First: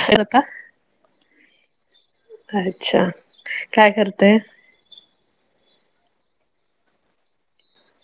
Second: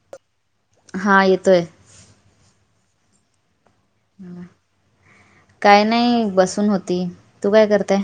हवपा! ! हा येतोय! ! अच्छा! ! काय नाही! बसून होती तू काय करताय?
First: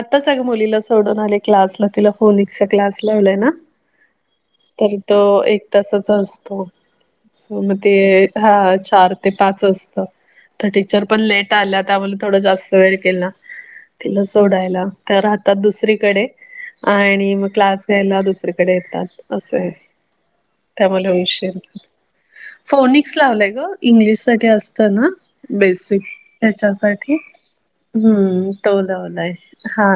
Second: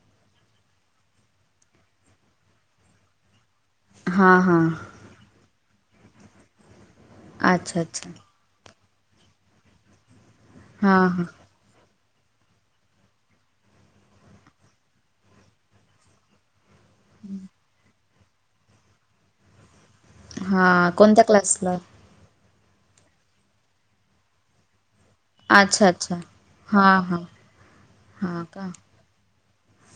आताच अगं मुलीला सोडून आले क्लासला तिला फोनिकचा क्लास लावलाय ना? हां हां! ! तो एक तासाच असतो सो मग अच्छा ते अच्छा हा चार ते पाच असत तर टीचर हां पण हां लेट आल्या त्यामुळे थोडा जास्त वेळ केला तिला सोडायला त्या राहतात दुसरीकडे आणि मग क्लास घ्यायला दुसरीकडे येतात असं आहे. त्या हां मला कोणत्या विश क्लासला फोनिक्स लावलाय ग इंग्लिश साठी असत ना! अच्छा बेसिक अच्छा हां हच्यासाठी हां हां हम्म! ! का य हा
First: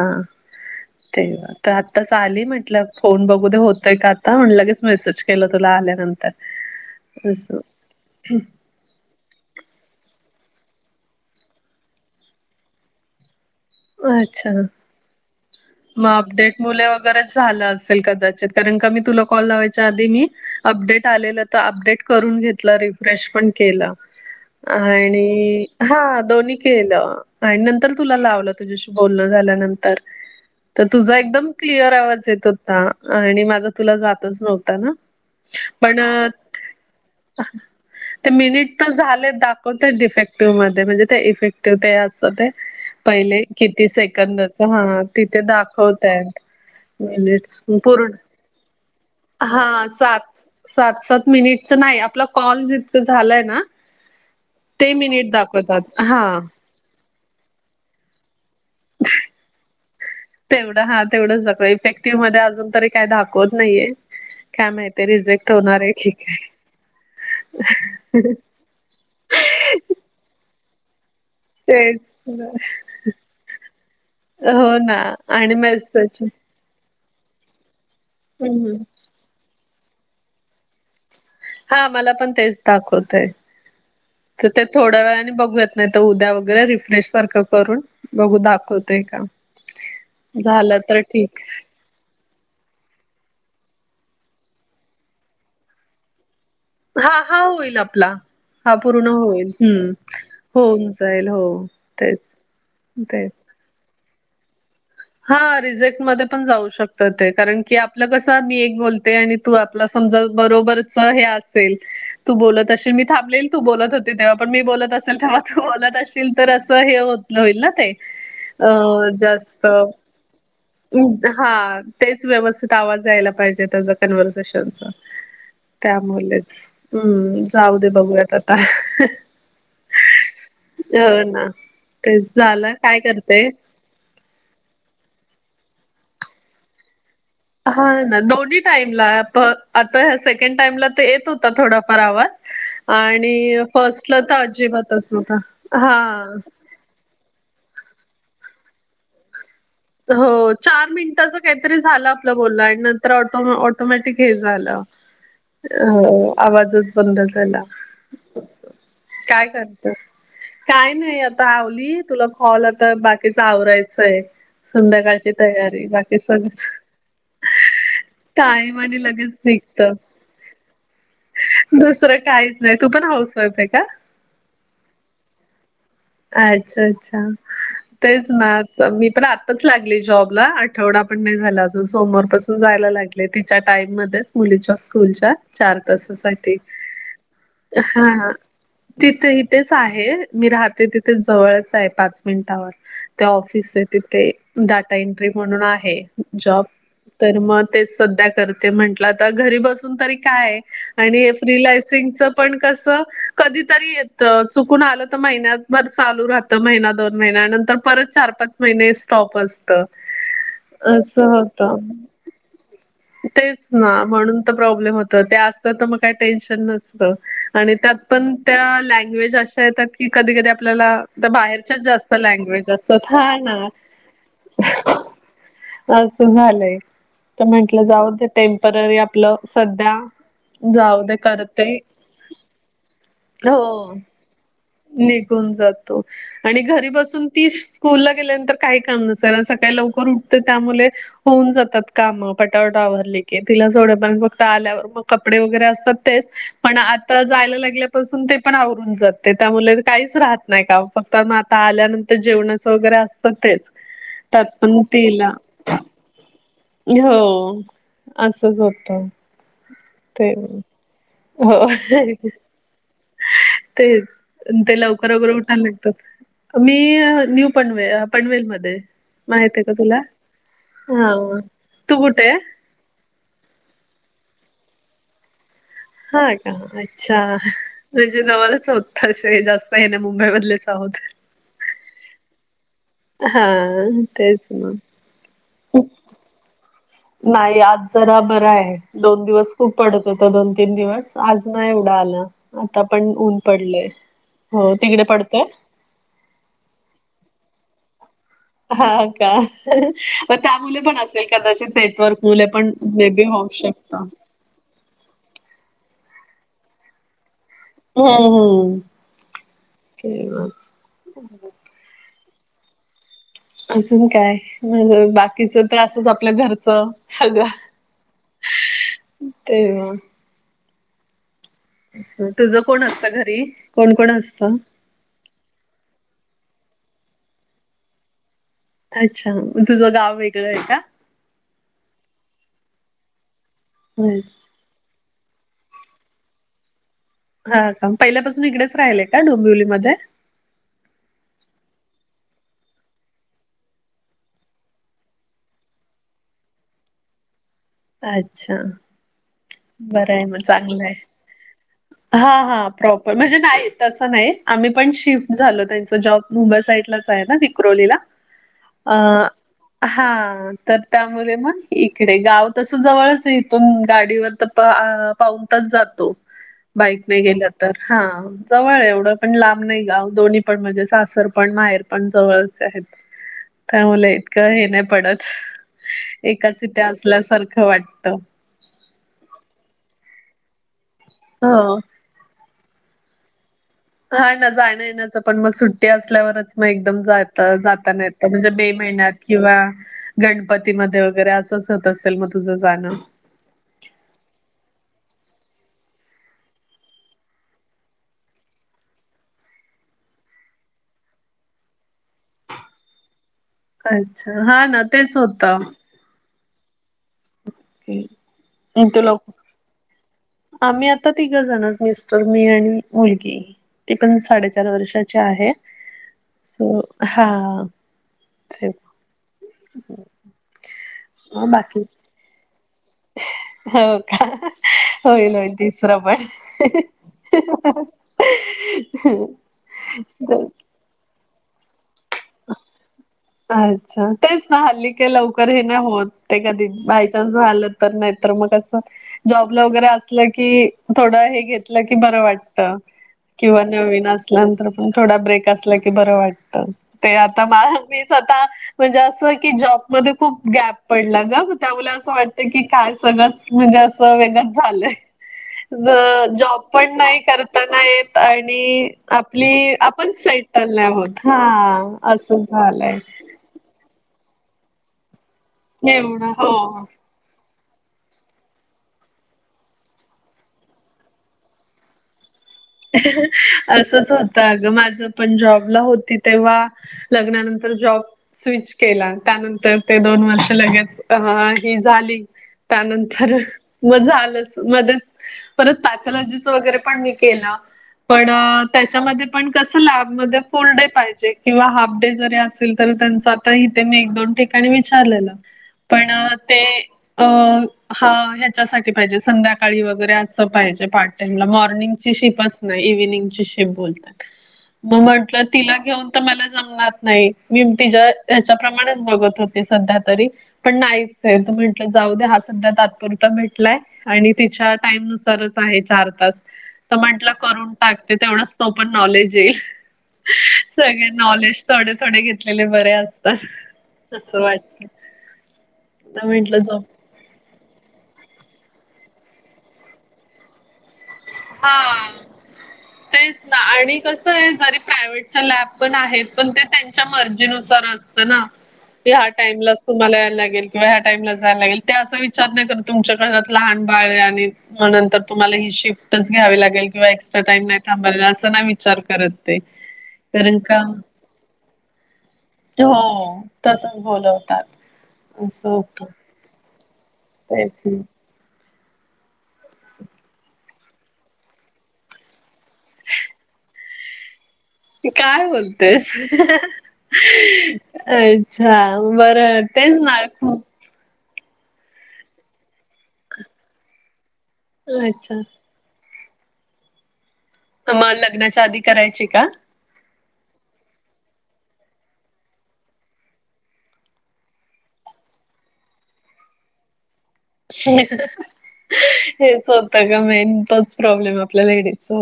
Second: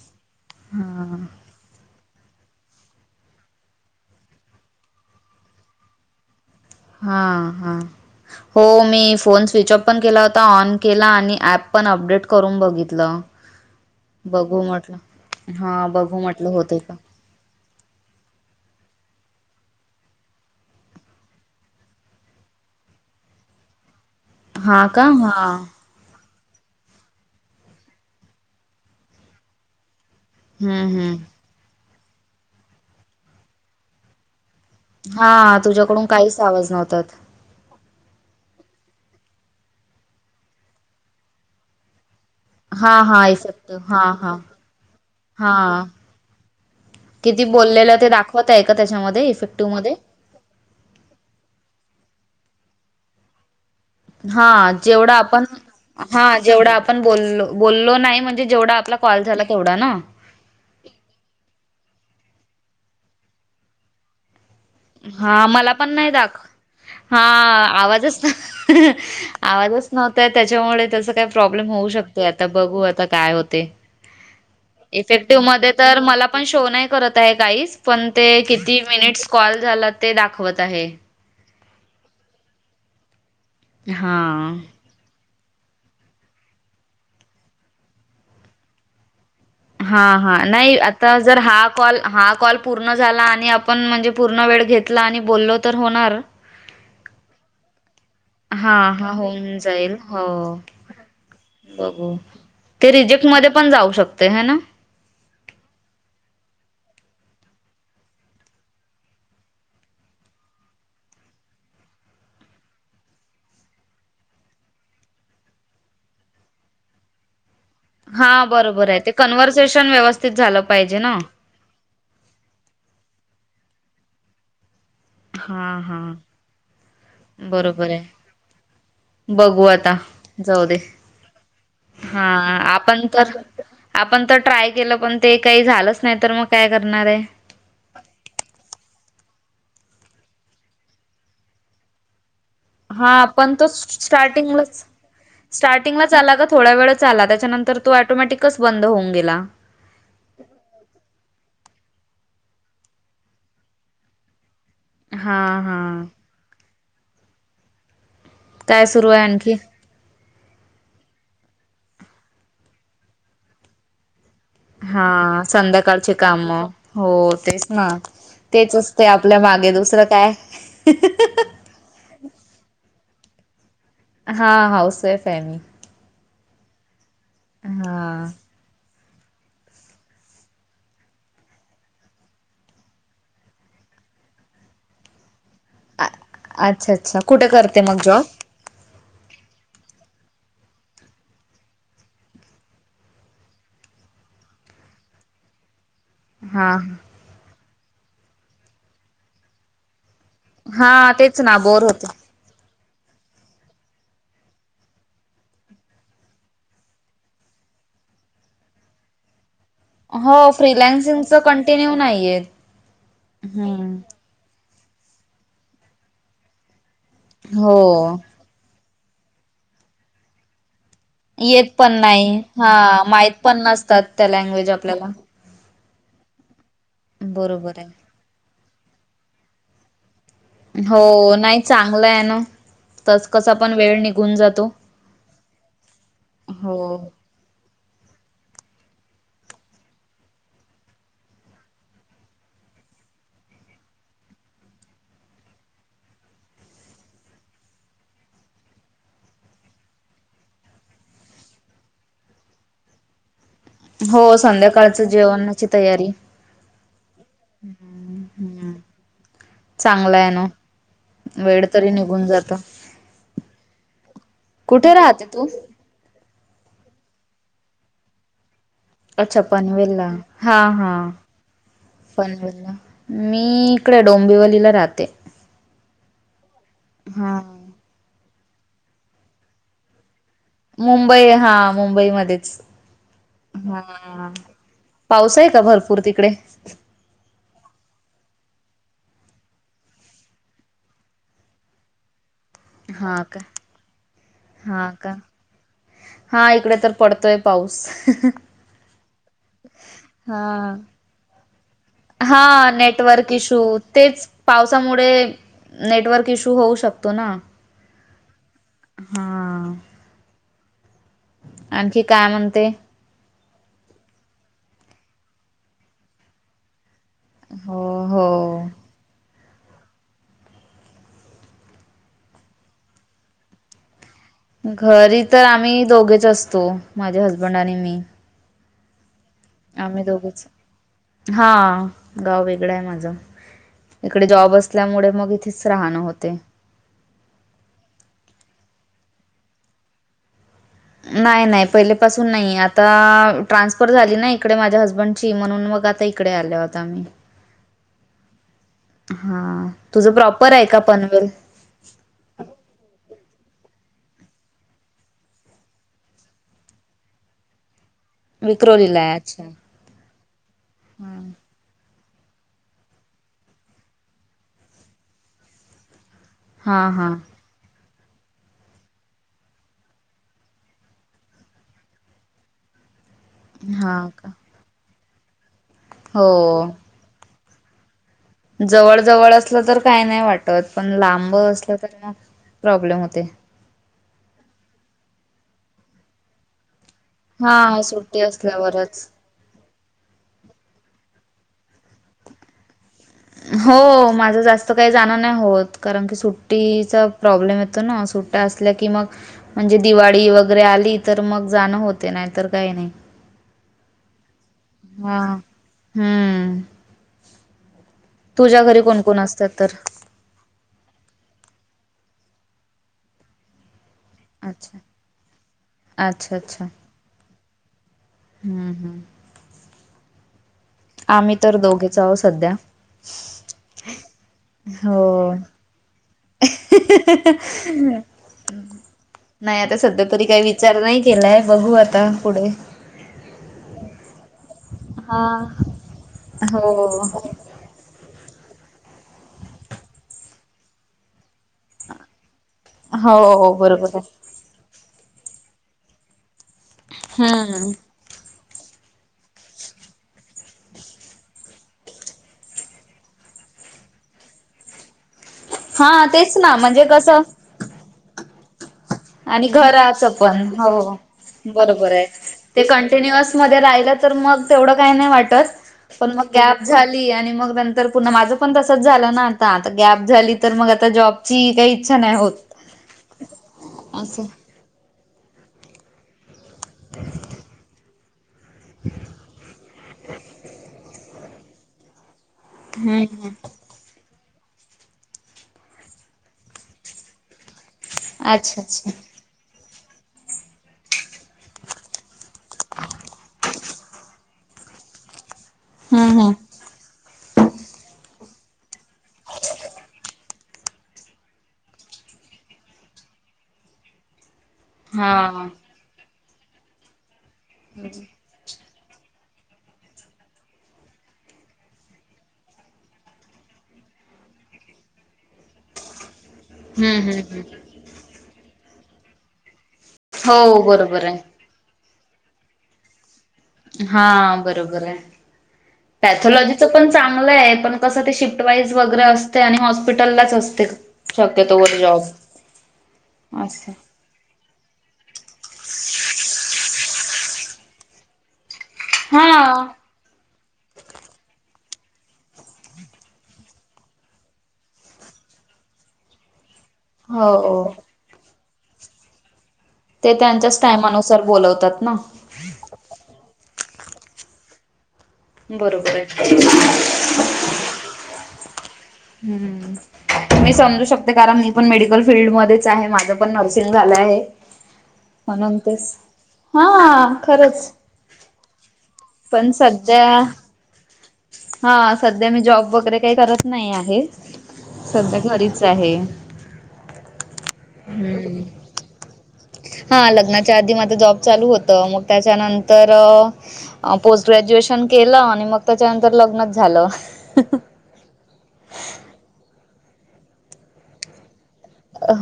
ते वा तर आत्ताच आली म्हटलं! फोन बघू दे होतय का, आता म्हण लगेच मेसेज केलं तुला आल्यानंतर हा अस हा हो! मी फोन स्विच ऑफ पण केला होता ऑन केला, आणि ऍप पण, अपडेट करून बघितलं अच्छा बघू म्हटलं हा बघू म्हटलं होत का? कणी तुला कॉलयच्या आध मी अपडेट आ! ! अपडेट करून घेतला रिफ्रेश पण केला हा का हा! ! हा दोन्ही केलं आणि नंतर तुला लावलं तुझ्याशी बोलणं झाल्यानंतर तर हं हं तुझा एकदम क्लिअर आवाज येत होता. आणि माझा तुला जातच नव्हता! ना हा तुझ्याकडून काहीच आवाज नव्हतात. अह! ! ते मिनिट तर झालेत दाखवतय डिफेक्टिव्ह मध्ये, म्हणजे ते इफेक्टिव्ह ते असं ते हां हां पहिले किती इफेक्टिव्ह हां हां सेकंदच हां तिथ हां दाखवतय मिनिट्स उम पूर्ण होतंय का त्याच्यामध् हा सात सा सात सात मिनिटच नाही आपला कॉल जितकं झालंय ना? हां ते जेवढं मिनिट आपण दाखवतात हा जेवढं आप पण बोललो बोललो नाही म्हणजे जेवढा आपला कॉल झाला तेवढा ना-? तेवढं हा तेवढंच दाखव इफेक्टिव्ह मध्ये अजून तरी, काही दाखवत नाहीये काय माहित हां मला पण नाही दाख हां आवाजच ना आवाजच नव्हता येतं त्याच्यामुळे त्याचं काय - प्रॉब्लेम होऊ तेच शकतोय ना. आता बघू आता काय होतंय. हो ना इफेक्टिव्ह आणि मध्ये तर मेसेज मला पण शो. तो नाही करत आहे गाईज पण ते किती मिनिट्स कॉल झाला ते दाखवत आहे. हा मला पण तेच दाखवतयं तर हा ते थोड थोड्या वेळाने बघू येत नाही तर उद्या वगैरे रिफ्रेश सारखं करून बघू दाखवतय का? हा हा नाही झालं तर आता जर ठीक हा कॉल हा कॉल पूर्ण झाला आणि आपण म्हणजे पूर्ण वेळ घेतला आणि बोललो तर होणार. हां हा होईल आपला. हा पूर्ण होईल होऊन हम्म जाईल हो होऊन जाईल हो बघू तेच. ते रिजेक्टमध्ये पण जाऊ शकतय हे ना? हा रिजेक्टमध्ये पण जाऊ शकतं ते, कारण की आपलं कसं मी एक बोलते आणि तू आपला समजा बरोबरच हे असेल तू बोलत अशील मी थांबलेली तू बोलत होती, तेव्हा पण मी बोलत असेल तेव्हा तू बोलत असशील, तर असं हे होत होईल ना ते. हां अ बरोबर आहे ते कन्व्हर्सेशन व्यवस्थित झालं पाहिजे ना उम्द हा तेच व्यवस्थित आवाज यायला पाहिजे त्याचा कन्व्हर्सेेशनचा. हा हा त्यामुळेच हम्म जाऊ दे बरोबर आहे बघूयात आता बघू आता जाऊदे हो ना तेच हां झालं काय आपण तर करते आपण तर ट्राय केलं पण ते काही झालंच नाही तर मग काय करणार आहे? हा ना दोन्ही टाईमला आप आता ह्या सेकंड टाइमला तर येत होता, थोडाफार आवाज हा पण आणि तो फर्स्टला तर स्टार्टिंगलाच अजिबातच नव्हता - स्टार्टिंगलाच आला ग हा थोड्या वेळ चाला त्याच्यानंतर तो ॲटोमॅटिकच बंद होऊन गेला. हो चार मिनिटाचं काहीतरी झालं आपलं बोलणं आणि नंतर ऑटो ऑटोमॅटिक हे झाला. हा अ हा आवाजच बंद झाला. काय सुरू आहे काय आणखी करत काय नाही आता आवली तुला कॉल आता बाकीच आवरायचंय संध्याकाळची हां तयारी संध्याकाळचे बाकी काम सगळंच हो तेच ना तेच टाईम आणि असतंय आपल्या लगेच मागे निघत. दुसरं काय? दुसरं काहीच नाही तू पण हाऊस वाईफ आहे का? हां हाऊस वाईफ आहे मी. अच्छा अच्छा हा तेच ना मी पण आताच लागली जॉबला आठवडा पण नाही झाला अजून, सोमवार पासून जायला लागले. ले तिच्या टाइम मध्येच मुलीच्या स्कूलच्या चार अ तासासाठी अच्छा अच्छा कुठे करते मग जॉब? हां. तिथे ही तेच आहे मी राहते तिथेच जवळच आहे पाच मिनिटावर ते ऑफिस आहे तिथे, डाटा एंट्री म्हणून आहे. जॉब हा तर मग तेच सध्या करते म्हंटलं आता घरी बसून तरी काय ए हा आणि हे तेच ना बोर होते. फ्रिलॅन्सिंगच पण कस कधीतरी येत चुकून आलं तर महिन्यातं. मंग चालू राहतं महिना दोन महिन्या नंतर परत चार पाच महिने स्टॉप असत. हो अस फ्रीलान्सिंगच होत कंटिन्यू नाहीये तेचं ना हम्म म्हणून. प्रॉब्लेम होत ते असत तर मग काही टेन्शन नसत हो. आणि त्यात पण त्या लँग्वेज अशा येतात की कधी कधी आपल्याला तर येत बाहेरच्या पण जास्त नाही लँग्वेज असत माहित हा पण ना. नसतात त्या लँग्वेज आपल्याला. असं झालंय तर बरोबर म्हंटलं आहे. जाऊ टेम्पररी आपलं सध्या जाऊ दे हो नाही करते चांगलं आहे ना तस कसा पण हो. वेळ निघून जातो निघून जातो आणि घरी हो. बसून ती स्कूल ला गेल्यानंतर काही काम नसल सकाळी लवकर उठते त्यामुले होऊन जातात काम पटावटा आवरली की तिला सोडे पर्यंत पण फक्त आल्यावर मग कपडे वगैरे असतात तेच पण आता जायला लागल्यापासून ते पण आवरून जात ते त्यामुले काहीच राहत नाही का फक्त आता आल्यानंतर जेवणाचं वगैरे असतं तेच हो त्यात पण संध्याकाळच तिला जेवणाची तयारी हो असंच हम्म होतं चांगला ते आहे ना. वेळ हो तरी निघून जातो. तेच ते कुठे लवकर राहते वगैरे तू? उठाले तुम्ही न्यू पनवेल, पनवेल मध्ये अच्छा माहित आहे का तुला पनवेलला हा, हा तू कुठे आहे? पनवल मी इकडे डोंबिवलीला राहते हा का अच्छा हा म्हणजे जवला चौथाशय जास्त आहे ना मुंबईमधलेच मुंबई हा मुंबईमध्येच हा हा तेच ना पाऊस आहे का भरपूर तिकडे नाही आज जरा बरा आहे दोन दिवस खूप पडत होता दोन, तीन दिवस आज नाही एवढा आला आता पण हा ऊन का. पडलंय हो हा तिकडे का. पडतय हा इकडे तर पडतोय पाऊस हा का मग त्या हा मु पण असेल कदाचित नेटवर्क हा मुले पण मे बी नेटवर्क होऊ इश्यू शकतं. तेच पावसामुळे नेटवर्क इश्यू होऊ शकतो ना हम्म, हम्म हा ते वेगळच आणखी काय म्हणते अजून काय बाकीच तर असच आपल्या घरचं सगळं हो हो. ते तुझं कोण असतं घरी कोण, कोण असतं घरी तर आम्ही दोघेच असतो माझे हसबंड आणि मी अच्छा तुझं आम्ही गाव दोघच वेगळं आहे का? हा गाव इकडं आहे माझं हम्म. इकडे जॉब असल्यामुळे मग इथेच राहणं होते हा का पहिल्यापासून इकडेच राहिलेय का डोंबिवलीमध्ये नाही, नाही पहिलेपासून नाही आता ट्रान्सफर झाली ना इकडे माझ्या हसबंडची म्हणून मग आता इ इकडे आलो आत्ता अच्छा हा तुझं बरं मग प्रॉपर आहे का चांगलं पनवेल हा, हा प्रॉपर म्हणजे नाही तसं नाही आम्ही पण शिफ्ट झालो त्यांच जॉब मुंबई साईड लाच आहे ना विक्रोलीला विक्रोलीला [unintelligible] हा तर हम्म. त्यामुळे मग इकडे गाव तस जवळच इथून गाडीवर अं पाऊन तास जातो हा हा बाईकने गेला तर हा जवळ आहे एवढं पण लांब नाही गाव दोन्ही पण म्हणजे सासर पण माहेर पण जवळच आहेत. त्या हा मुलं का इतकं हे नाही पडत एकाच हो. इथे असल्यासारखं वाटत. जवळ जवळ असलं तर काही नाही वाटत पण लांब हो. असलं तरी मग प्रॉब्लेम होते. हा ना जाण येण्याचं पण मग सुट्टी असल्यावरच मग एकदम जाय त हा जाता नाही येत सुट्टी त म्हणजे मे असल्यावरच. महिन्यात किंवा गणपतीमध्ये वगैरे असंच होत असेल मग तुझं जाणं? हो माझं जास्त काही जाणं नाही होत कारण की सुट्टीचा प्रॉब्लेम येतो ना सुट त्या असल्याकी मग म्हणजे दिवाडी वगैरे आली तर मग जाणं होते नाही तर काही नाही. अच्छा हा ना तेच हा होतं. हम्म. ओके. तुझ्या घरी कोणकोण असतात तर? आम्ही आता तिघं जणच मिस्टर, मी आणि मुलगी. ती पण साडेचार अच्छा. वर्षाची आहे अच्छा सो हा. ते हम् हम्. आम्ही मग तर बाकी दोघेच आहो सध्या. हो का हो होईल होईल तिसरं पण. [inaudible] नाही आता सध्या तरी काही विचार नाही केलाय बघू आता पुढे. अच्छा तेच ना हल्ली का हा लवकर हे नाही होत ते कधी हो बायचान्स झालं तर नाही तर मग अस जॉबला वगरे असलं की थोड हे घेतलं की बर वाट त हो किंवा बरोबर नवीन आहे अस ल्यानंतर पण थोडा ब्रेक असला की बरं वाटत ते आता हम्म मी स्वतः म्हणजे असं की जॉबमध्ये खूप गॅप पडला ग त्यामुळे असं वाटतं की काय सगळं म्हणजे असं वेगंच झालंय. हा तेच ना म्हणजे कसं त नाय येत आणि आणि आपली आपण आपण घराचं पण सेटल हो नाही होत. बरोबर आहे असं ते झालंय. कंटिन्युअस मध्ये राहिलं तर मग तेवढं काही नाही वाटत. पण मग एवढं गॅप हो झाली आणि मग नंतर पुन्हा माझ पण तसच झालं ना आता आता गॅप झाली तर मग आता जॉबची काही इच्छा नाही होत. असंच असं होत अग माझ पण जॉबला होती तेव्हा लग्नानंतर जॉब स्विच केला त्यानंतर ते दोन वर्ष लगेच अ ही झाली हम्म त्यानंतर म झालच मध्येच परत पॅथॉलॉजीच वगैरे पण मी केलं. पण अच्छा अच्छा त्याच्यामध्ये पण कस लॅब मध्ये फुल डे पाहिजे किंवा हाफ डे जरी असेल तर त्यांचा तरी तेे मी एक दोन ठिकाणी विचारलेलं पण हम्म हम्म ते अ हा ह्याच्यासाठी पाहिजे संध्याकाळी वगैरे असं पाहिजे पाठ टाईम ला मॉर्निंगची शीपच नाही इव्हनिंगची शिफ्ट बोलतात म हा म्हंटलं हम्म तिला घेऊन तर मला जमणार नाही. मी तिच्या हच्याप्रमाणेच बघत होते सध्या तरी पण नाहीच आहे त म्हटलं जाऊ दे हा सध्या तात्पुरता भेटलाय आणि तिच्या टाईम नुसारच आहे, चार तास. तर हम्म म्हंटलं हम्म करून टाकते, तेवढंच तो पण नॉलेज येईल. हो बरोबर सगळे आहे नॉलेज, थोडे थोडे घेतलेले बर असत. हा बरोबर आहे. तर म्हंटलं पॅथॉलॉजीच जो पण चांग चांगल आहे, पण कस ते शिफ्ट वाईज वगैरे असते आणि हॉस्पिटललाच असते. शक्यतोवर जॉब हा, तेच ना असं आणि कस आहे, जरी प्रायव्हेट च्या लॅब पण आहेत, पण ते त्यांच्या मर्जीनुसार असत ना! ते हा टाइमलस तुम्हाला यायला लागेल, किंवा ह्या टाइमला जायला लागेल ते असा विचार नाही करत तुमच्या घरात लहान बाळ आहे, आणि मग नंतर तुम्हाला ही शिफ्टच घ्यावी लागेल, किंवा एक्स्ट्रा हो टाईम नाही थांबायला, असं नाही विचार करत. ते ते कारण त्यांच्याच का टायमानुसार बोलवतात ना! हो तसच बोलवतात, असं बरोबर होतं. आहे तेच ना! ह् मी समजू शकते कारण मी पण मेडिकल फील्डमध्येच आहे, माझं पण नर्सिंग झाल आहे काय म्हणून तेच बोलतेस! हा खरंच अच्छा, पण बरं. तेच सध्या ना खूप हा, सध्या मी जॉब वगैरे काही करत नाही आहे, सध्या अच्छा घरीच आहे. मग हम्म. लग्नाच्या आधी करायची का? हा लग्नाच्या आधी माझ जॉब चालू होत, मग त्याच्यानंतर अ पोस्ट ग्रॅज्युएशन केलं, आणि मग त्याच्यानंतर लग्नच झालं. हेच होतं ग मेन, तोच प्रॉब्लेम आप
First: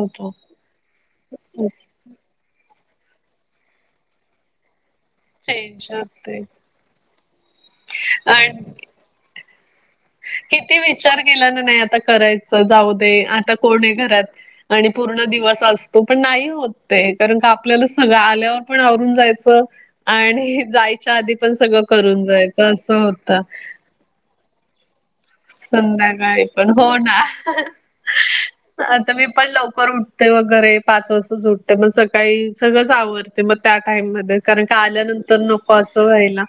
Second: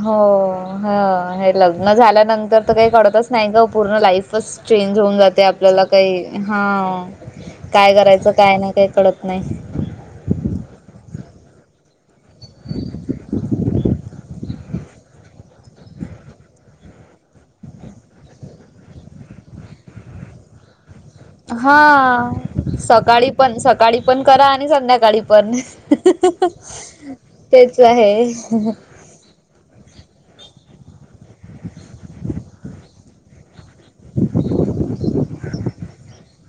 हो, ह, हे लग्न झाल्यानंतर तर काही कळतच नाही ग, पूर्ण लाईफच चेंज होऊन जाते, आपल्याला चेंज काही, होते हा काय करायचं काय नाही, आणि काय कळत नाही. किती विचार केला ना, नाही आता करायचं, जाऊ दे, आता कोण आहे घरात! आणि पूर्ण दिवस असतो, पण नाही होत ते, कारण का आपल्यालाच सगळं आल्यावर पण आवरून जायचं आणि जायच्या आधी पण सगळं करून हा जायचं, असं सकाळी होत. पण सकाळी पण करा आणि संध्याकाळी पण, संध्याकाळी पण हो तेच आहे. तर मी पण लवकर उठते वगैरे पाच वाजताच उठते, मग सकाळी सगळंच आवरते मग त्या टाइम मध्ये, कारण का आल्यानंतर नको असं व्हायला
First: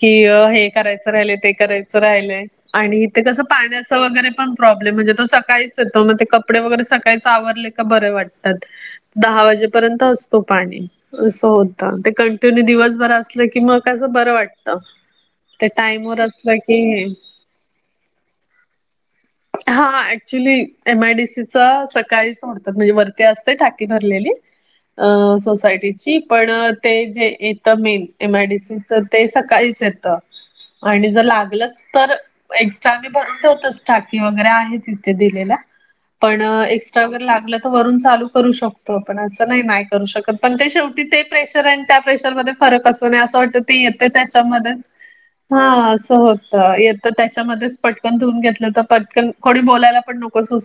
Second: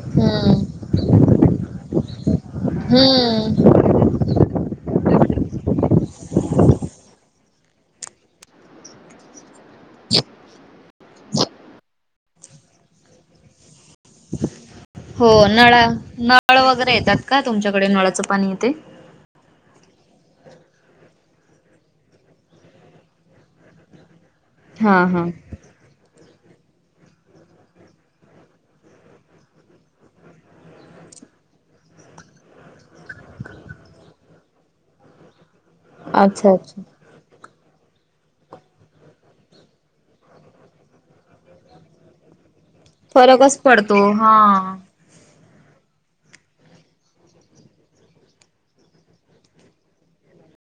कि हम्म हे करायचं राहिलय, ते करायचं राहिलंय आणि इथे कसं हम्म. पाण्याचा वगैरे पण प्रॉब्लेम, म्हणजे तो सकाळीच येतो, मग ते कपडे वगैरे सकाळीच आवरले का बरे वाटतात. दहा वाजेपर्यंत असतो पाणी, असं होत. ते कंटिन्यू दिवसभर असलं की मग कस बरं वाटत. हो ते नळा टाईम वर असलं नळ की वगैरे येतात का तुमच्याकडे नळाचं पाणी येते? हा actually M I D C च सकाळी सोडतात, म्हणजे वरती असते टाकी भरलेली हा अ हा सोसायटीची पण ते जे येत main M I D C च ते सकाळीच येतं. आणि जर लागलच तर [unintelligible] त आम्ही भरून ठेवतोच टाकी वगैरे आहेत तिथे दिलेल्या, पण अच्छा अच्छा. एक्स वगैरे लागलं तर वरून चालू करू शकतो आपण असं नाही, नाही करू शकत पण ते शेवटी ते प्रेशर आणि त्या प्रेशर मधे फरक असतो, आणि असं फरकच वाटतं ते पडतो येतं हा. त्याच्यामध्ये हा असं होत येत त्याच्यामध्येच पटकन धुऊून घेतलं तर पटकन कोणी बोलायला पण नको असं